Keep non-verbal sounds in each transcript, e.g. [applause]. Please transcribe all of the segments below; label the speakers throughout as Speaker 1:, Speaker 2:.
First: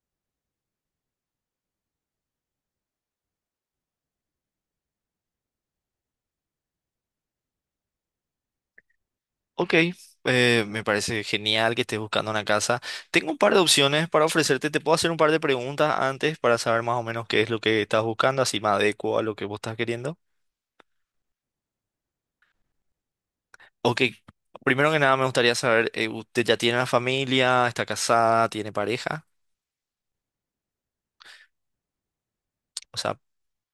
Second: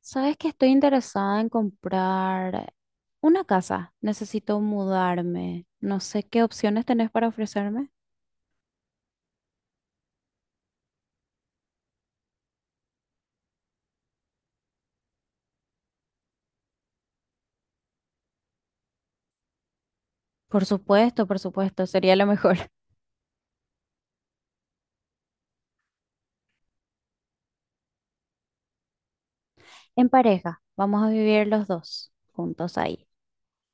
Speaker 1: Sabes que estoy interesada en comprar una casa. Necesito mudarme. No sé qué opciones tenés para ofrecerme.
Speaker 2: Ok, me parece genial que estés buscando una casa. Tengo un par de opciones para ofrecerte. Te puedo hacer un par de preguntas antes para saber más o menos qué es lo que estás buscando, así me adecuo a lo que vos estás queriendo.
Speaker 1: Por supuesto, sería lo mejor. [laughs]
Speaker 2: Ok, primero que nada me gustaría saber, ¿usted ya tiene una familia? ¿Está casada? ¿Tiene pareja?
Speaker 1: En pareja, vamos a vivir los dos juntos
Speaker 2: O
Speaker 1: ahí.
Speaker 2: sea,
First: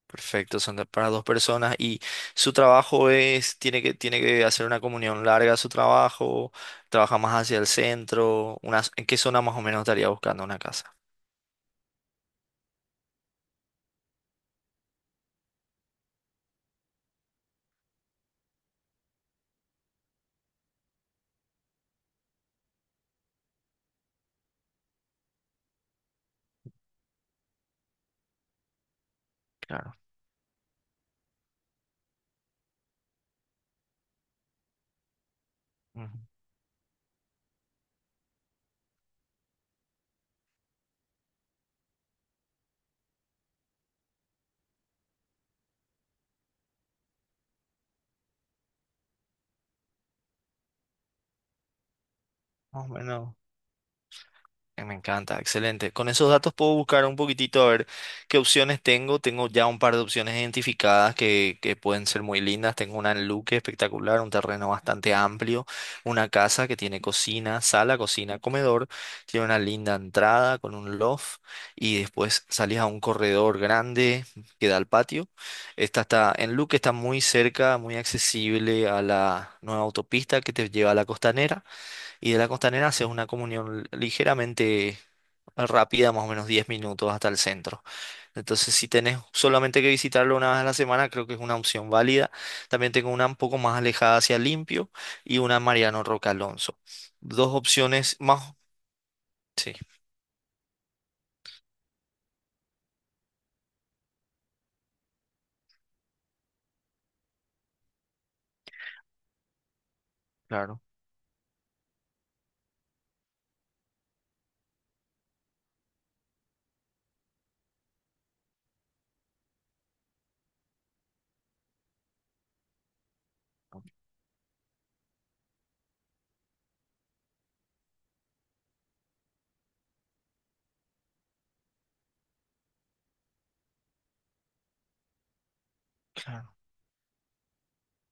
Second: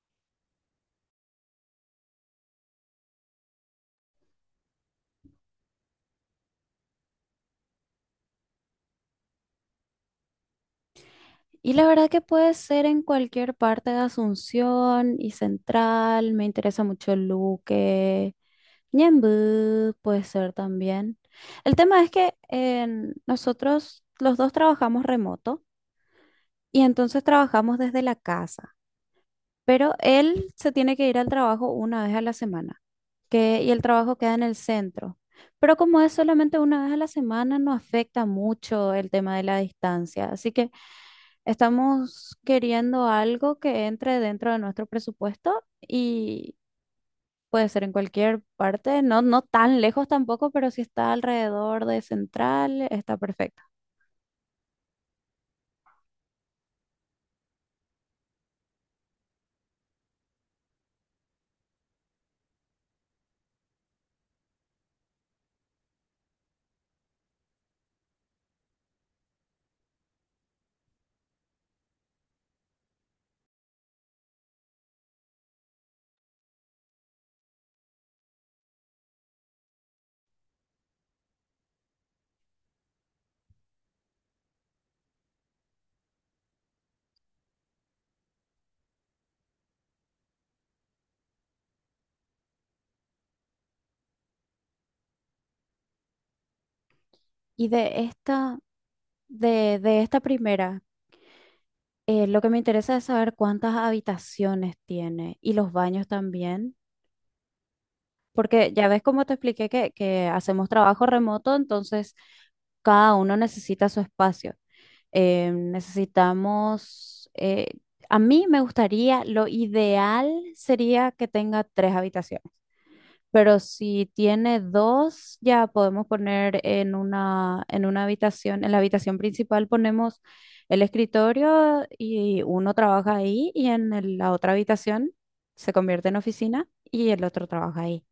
Speaker 2: perfecto, son para dos personas. ¿Y su trabajo tiene que hacer una comunión larga a su trabajo? ¿Trabaja más hacia el centro? ¿En qué zona más o menos estaría buscando una casa?
Speaker 1: Y la verdad que puede ser en cualquier parte de Asunción y Central. Me interesa mucho Luque, Ñemby puede ser también. El tema es que nosotros los dos trabajamos remoto. Y entonces trabajamos desde la casa.
Speaker 2: Claro.
Speaker 1: Pero él se tiene que ir al trabajo una vez a la semana, y el trabajo queda en el centro. Pero como
Speaker 2: Ujú.
Speaker 1: es solamente una vez a la semana, no afecta mucho el tema de la distancia. Así que estamos queriendo algo que entre dentro de nuestro presupuesto y puede ser en cualquier parte, no, no tan lejos tampoco, pero si está alrededor de Central,
Speaker 2: Más o
Speaker 1: está
Speaker 2: menos.
Speaker 1: perfecto.
Speaker 2: Me encanta, excelente. Con esos datos puedo buscar un poquitito a ver qué opciones tengo. Tengo ya un par de opciones identificadas que pueden ser muy lindas. Tengo una en Luque espectacular, un terreno bastante amplio, una casa que tiene cocina, sala, cocina, comedor. Tiene una linda entrada con un loft y después salís a un corredor grande que da al patio. Esta está en Luque, está muy cerca, muy accesible a la nueva autopista que te lleva a la costanera. Y de la Costanera haces una comunión ligeramente rápida, más o menos 10 minutos hasta el centro. Entonces, si tenés solamente que visitarlo una vez a la semana, creo que es una opción válida. También tengo una un poco más alejada hacia Limpio y una Mariano Roca Alonso. Dos
Speaker 1: Y de
Speaker 2: opciones más.
Speaker 1: esta,
Speaker 2: Sí,
Speaker 1: de, de esta primera. Lo que me interesa es saber cuántas habitaciones tiene y los baños también, porque ya ves como te expliqué que hacemos
Speaker 2: claro.
Speaker 1: trabajo remoto, entonces cada uno necesita su espacio. Necesitamos, a mí me gustaría, lo ideal sería que tenga tres habitaciones. Pero si tiene dos, ya podemos poner en una habitación, en la habitación principal ponemos el escritorio y uno trabaja ahí y en la otra habitación se convierte en oficina y el otro trabaja ahí.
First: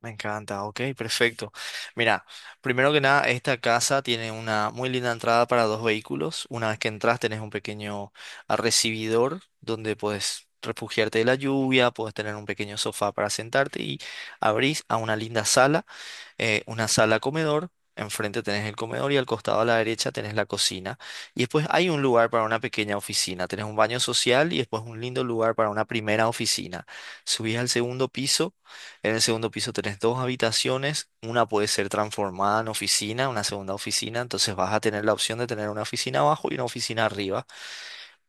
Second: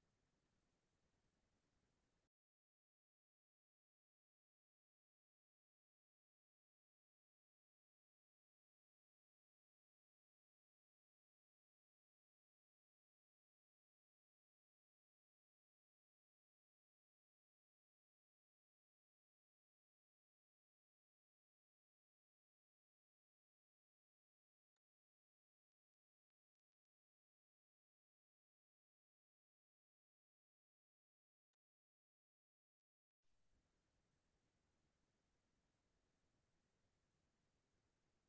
Speaker 2: Me encanta, ok, perfecto. Mira, primero que nada, esta casa tiene una muy linda entrada para dos vehículos. Una vez que entras, tenés un pequeño recibidor donde puedes refugiarte de la lluvia, puedes tener un pequeño sofá para sentarte y abrís a una linda sala, una sala comedor. Enfrente tenés el comedor y al costado a la derecha tenés la cocina. Y después hay un lugar para una pequeña oficina. Tenés un baño social y después un lindo lugar para una primera oficina. Subís al segundo piso. En el segundo piso tenés dos habitaciones, una puede ser transformada en oficina, una segunda oficina, entonces vas a tener la opción de tener una oficina abajo y una oficina arriba.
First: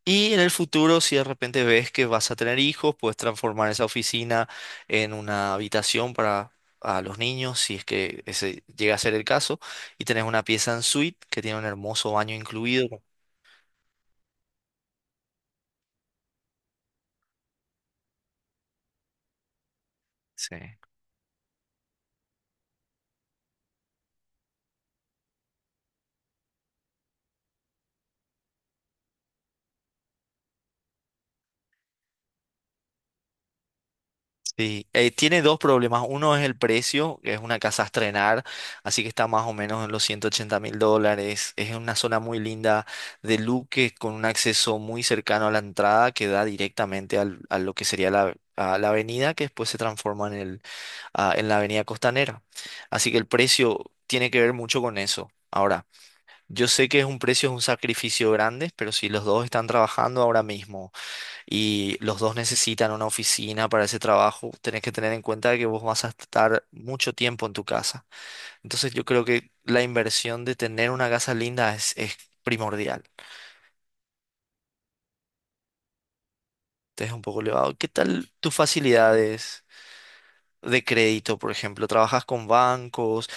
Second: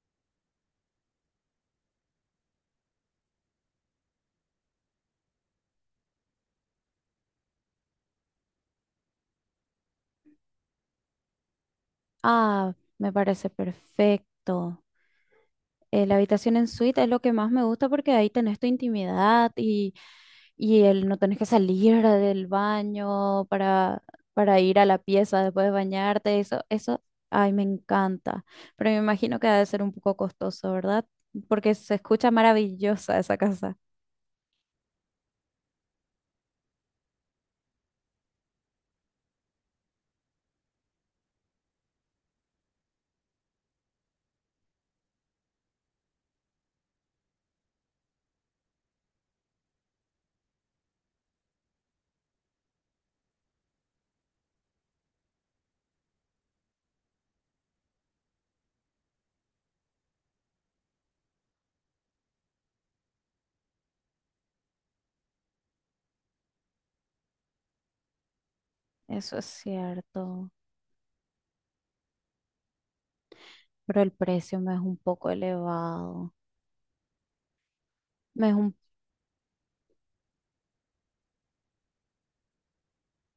Speaker 2: Y en el futuro, si de repente ves que vas a tener hijos, puedes transformar esa oficina en una habitación para a los niños, si es que ese llega a ser el caso, y tenés una pieza en suite que tiene un hermoso baño
Speaker 1: Ah,
Speaker 2: incluido.
Speaker 1: me parece perfecto. La habitación en suite es lo que más me gusta porque ahí tenés tu intimidad y,
Speaker 2: Sí.
Speaker 1: y no tenés que salir [laughs] del baño para, ir a la pieza después de bañarte. Eso, ay, me encanta. Pero me imagino que ha de ser un poco costoso, ¿verdad? Porque se escucha maravillosa esa casa.
Speaker 2: Sí, tiene dos problemas. Uno es el precio, que es una casa a estrenar, así que está más o menos en los 180 mil dólares. Es una zona muy linda de Luque con un acceso muy cercano a la entrada que da directamente a lo que sería a la avenida, que después se transforma en la avenida costanera. Así que el precio tiene que ver mucho con eso. Ahora, yo sé que es un sacrificio grande, pero si los dos están trabajando ahora mismo y los dos necesitan una oficina para ese trabajo, tenés que tener en cuenta que vos vas a estar mucho tiempo en tu casa. Entonces yo creo
Speaker 1: Eso es
Speaker 2: que la inversión
Speaker 1: cierto,
Speaker 2: de tener una casa linda es primordial.
Speaker 1: pero el precio me es un poco elevado.
Speaker 2: Entonces un poco elevado. ¿Qué tal
Speaker 1: Me es
Speaker 2: tus
Speaker 1: un.
Speaker 2: facilidades de crédito, por ejemplo? ¿Trabajas con bancos?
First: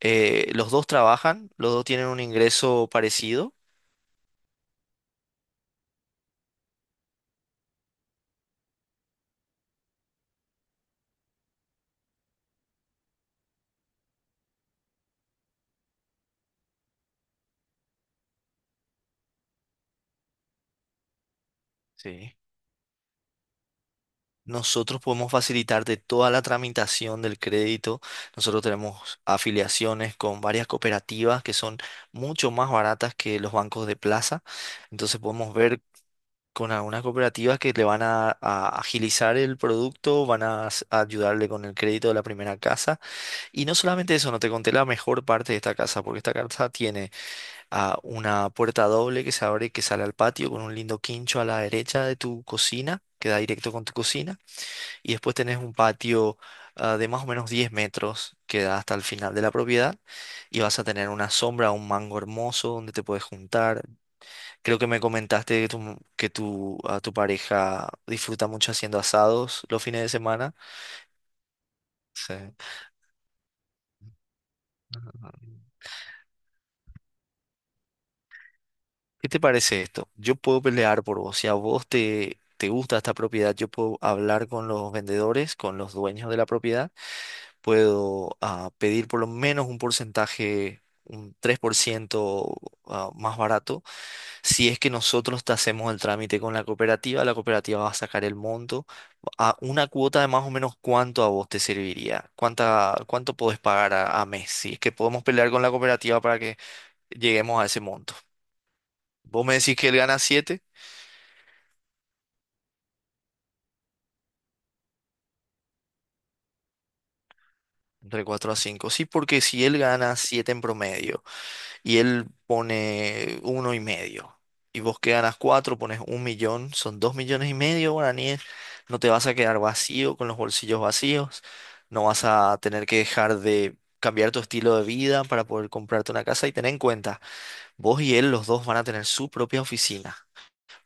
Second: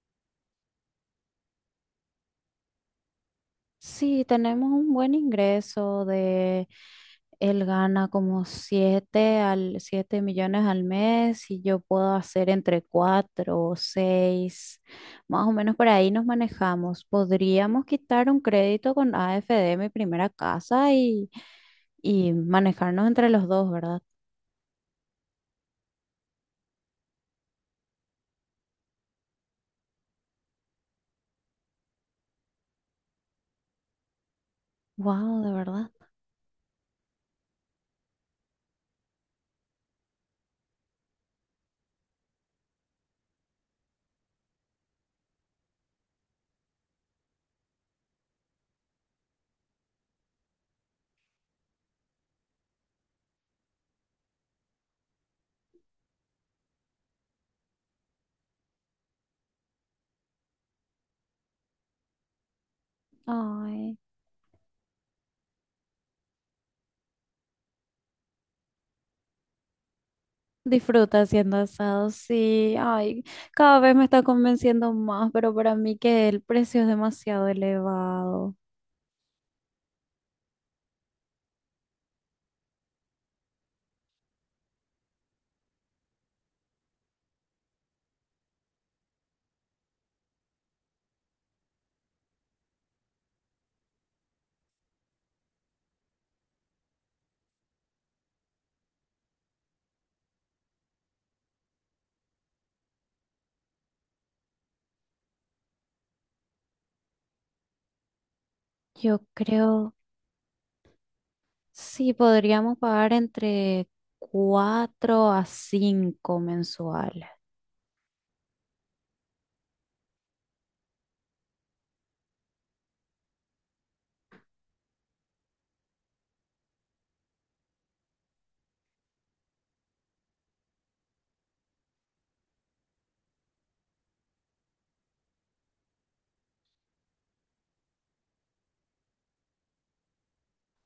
Speaker 2: ¿Los dos trabajan? ¿Los dos tienen un ingreso parecido?
Speaker 1: Sí, tenemos un buen ingreso de, él gana como 7 millones al mes y yo puedo hacer entre 4 o 6 más o menos por ahí nos manejamos. Podríamos quitar un crédito con AFD, mi primera casa, y
Speaker 2: Sí.
Speaker 1: manejarnos entre los dos, ¿verdad?
Speaker 2: Nosotros podemos facilitar de toda la tramitación del crédito. Nosotros tenemos afiliaciones con varias cooperativas que son mucho más baratas que los bancos de plaza. Entonces
Speaker 1: Wow, de
Speaker 2: podemos ver
Speaker 1: verdad.
Speaker 2: con algunas cooperativas que le van a agilizar el producto, van a ayudarle con el crédito de la primera casa. Y no solamente eso, no te conté la mejor parte de esta casa, porque esta casa tiene una puerta doble que se abre y que sale al patio con un lindo quincho a la derecha de tu cocina. Queda directo con tu cocina. Y después tenés un patio de más o menos 10 metros que da hasta el final de la propiedad. Y vas a tener una sombra, un mango hermoso donde te puedes juntar.
Speaker 1: Ay.
Speaker 2: Creo que me comentaste a tu pareja disfruta mucho haciendo asados los fines de semana.
Speaker 1: Disfruta haciendo asados,
Speaker 2: Sí.
Speaker 1: sí. Ay, cada vez me está convenciendo más,
Speaker 2: Ajá.
Speaker 1: pero para mí que el precio es demasiado elevado.
Speaker 2: ¿Qué te parece esto? Yo puedo pelear por vos. Si a vos te gusta esta propiedad, yo puedo hablar con los vendedores, con los dueños de la propiedad puedo pedir por lo menos un porcentaje, un 3% más barato. Si es que nosotros te hacemos el trámite con la cooperativa va a sacar el monto a una cuota de más o menos cuánto a vos te serviría, cuánto podés pagar a mes. Si es que podemos pelear con la cooperativa para que lleguemos a ese monto.
Speaker 1: Yo
Speaker 2: Vos me decís que
Speaker 1: creo,
Speaker 2: él gana siete,
Speaker 1: sí, podríamos pagar entre 4 a 5 mensuales.
Speaker 2: entre 4 a cinco. Sí, porque si él gana 7 en promedio y él pone uno y medio. Y vos que ganas cuatro, pones un millón, son dos millones y medio guaraníes. No te vas a quedar vacío con los bolsillos vacíos. No vas a tener que dejar de cambiar tu estilo de vida para poder comprarte una casa. Y ten en cuenta, vos y él, los dos van a tener su propia oficina.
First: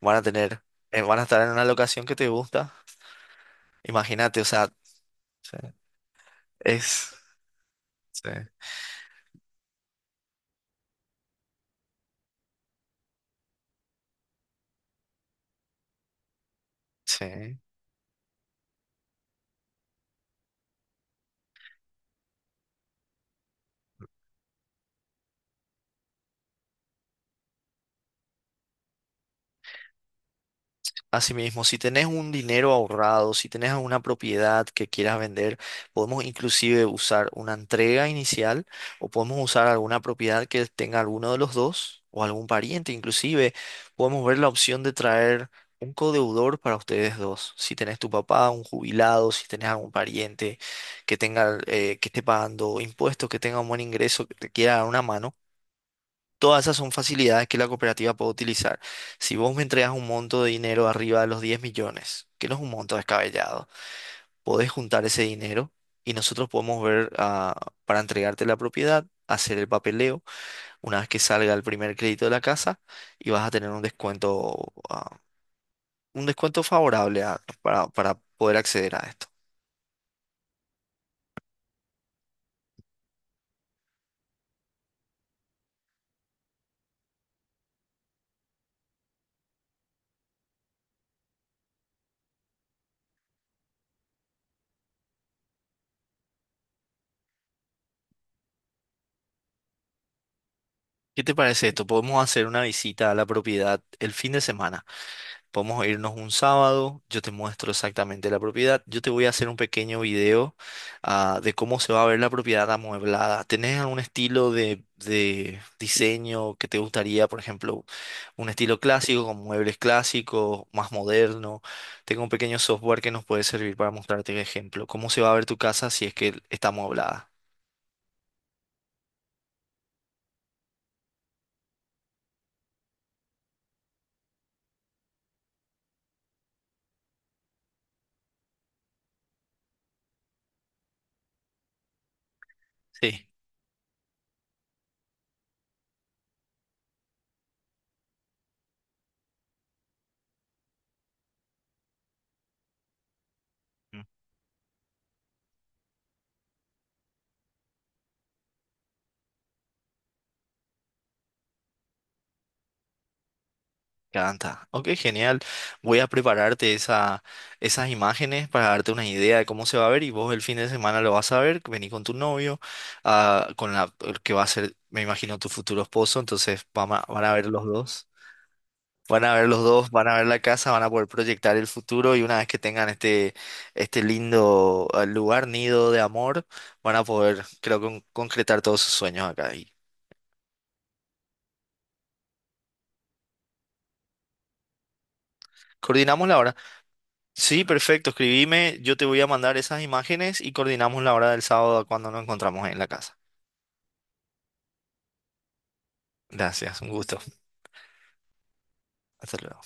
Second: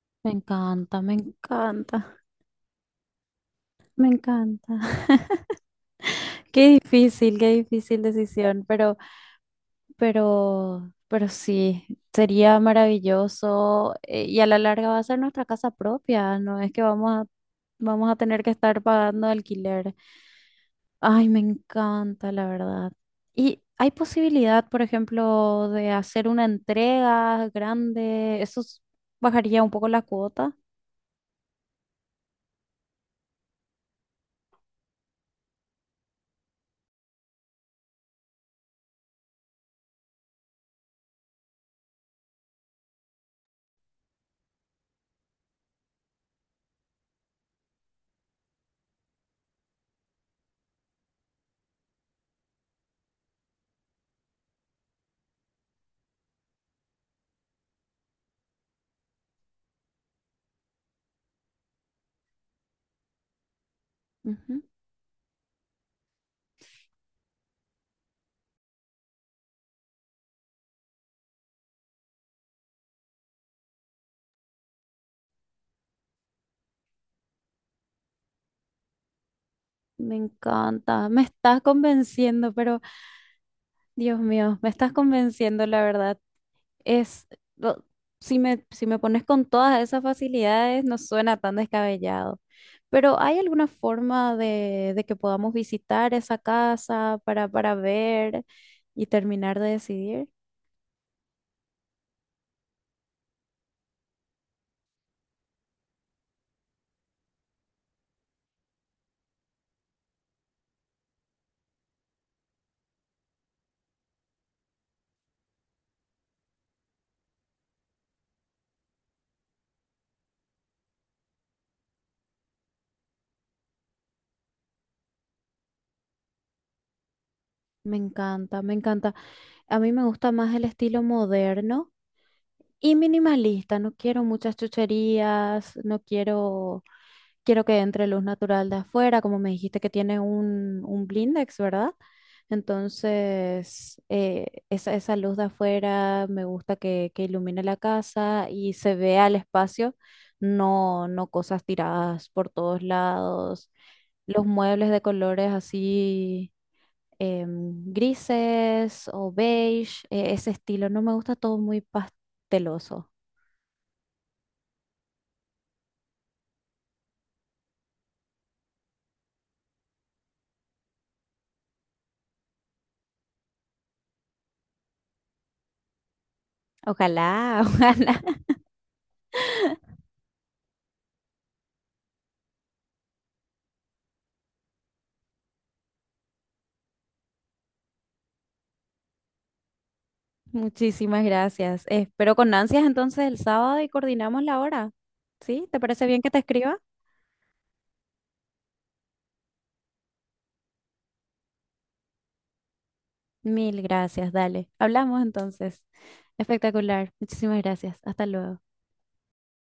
Speaker 2: Van a
Speaker 1: Me
Speaker 2: tener,
Speaker 1: encanta, me
Speaker 2: van a estar en una locación que
Speaker 1: encanta,
Speaker 2: te gusta.
Speaker 1: me
Speaker 2: Imagínate, o sea,
Speaker 1: encanta.
Speaker 2: sí,
Speaker 1: [laughs]
Speaker 2: es...
Speaker 1: Qué difícil
Speaker 2: sí.
Speaker 1: decisión, pero. Pero sí, sería maravilloso y a la larga va a ser nuestra casa propia, no es que vamos a,
Speaker 2: Sí.
Speaker 1: vamos a tener que estar pagando alquiler. Ay, me encanta, la verdad. ¿Y hay posibilidad, por ejemplo, de hacer una entrega grande? ¿Eso bajaría un poco la cuota?
Speaker 2: Asimismo, si tenés un dinero ahorrado, si tenés alguna propiedad que quieras vender, podemos inclusive usar una entrega inicial o podemos usar alguna propiedad que tenga alguno de los dos o algún pariente. Inclusive podemos ver la opción de traer un codeudor para ustedes dos. Si tenés tu papá, un jubilado, si tenés algún pariente que esté pagando impuestos, que tenga un buen ingreso, que te quiera dar una mano. Todas esas son facilidades que la cooperativa puede utilizar. Si vos me entregas un monto de dinero arriba de los 10 millones, que no es un monto descabellado,
Speaker 1: Ujú.
Speaker 2: podés juntar ese dinero y nosotros podemos ver para entregarte la propiedad, hacer el papeleo una vez que salga el primer crédito de la casa y vas a tener un descuento favorable para poder acceder a esto.
Speaker 1: Me encanta, me estás convenciendo, pero Dios mío, me estás convenciendo, la verdad. Es, lo- si me, si me pones con todas esas facilidades, no suena tan descabellado. Pero ¿hay alguna forma de que podamos visitar esa casa para, ver y terminar de decidir?
Speaker 2: ¿Qué te parece esto? Podemos hacer una visita a la propiedad el fin de semana. Podemos irnos un sábado, yo te muestro exactamente la propiedad, yo te voy a hacer un pequeño video de cómo se va a ver la propiedad amueblada. ¿Tenés algún estilo de diseño que te gustaría, por ejemplo, un estilo clásico con muebles clásicos, más moderno? Tengo un pequeño software que nos puede servir para mostrarte el ejemplo, cómo se va a ver tu casa si es que está amueblada.
Speaker 1: Me encanta, me encanta. A mí me gusta más el estilo moderno y minimalista. No quiero muchas chucherías, no quiero que entre luz natural de afuera, como me dijiste que tiene un blindex, ¿verdad?
Speaker 2: Sí.
Speaker 1: Entonces, esa luz de afuera me gusta que ilumine la casa y se vea el espacio, no, no cosas tiradas por todos lados. Los muebles de colores así grises o beige, ese estilo, no me gusta todo muy pasteloso.
Speaker 2: Canta. Ok, genial. Voy a prepararte esas imágenes para darte una idea de cómo se va a ver y vos el fin de semana lo vas a ver. Vení con tu novio, con la el que va a ser, me imagino, tu futuro esposo. Entonces van a ver
Speaker 1: Ojalá,
Speaker 2: los
Speaker 1: [laughs]
Speaker 2: dos.
Speaker 1: ojalá.
Speaker 2: Van a ver los dos, van a ver la casa, van a poder proyectar el futuro y una vez que tengan este lindo lugar, nido de amor, van a poder, creo, concretar todos sus sueños acá. Y
Speaker 1: Muchísimas gracias. Espero con ansias entonces el sábado y coordinamos la hora. ¿Sí? ¿Te parece bien que
Speaker 2: coordinamos
Speaker 1: te
Speaker 2: la hora.
Speaker 1: escriba?
Speaker 2: Sí, perfecto, escribime, yo te voy a mandar esas imágenes y coordinamos la hora del sábado cuando nos encontramos en la casa.
Speaker 1: Mil gracias, dale. Hablamos entonces.
Speaker 2: Gracias, un
Speaker 1: Espectacular.
Speaker 2: gusto.
Speaker 1: Muchísimas gracias. Hasta luego.
Speaker 2: Hasta luego.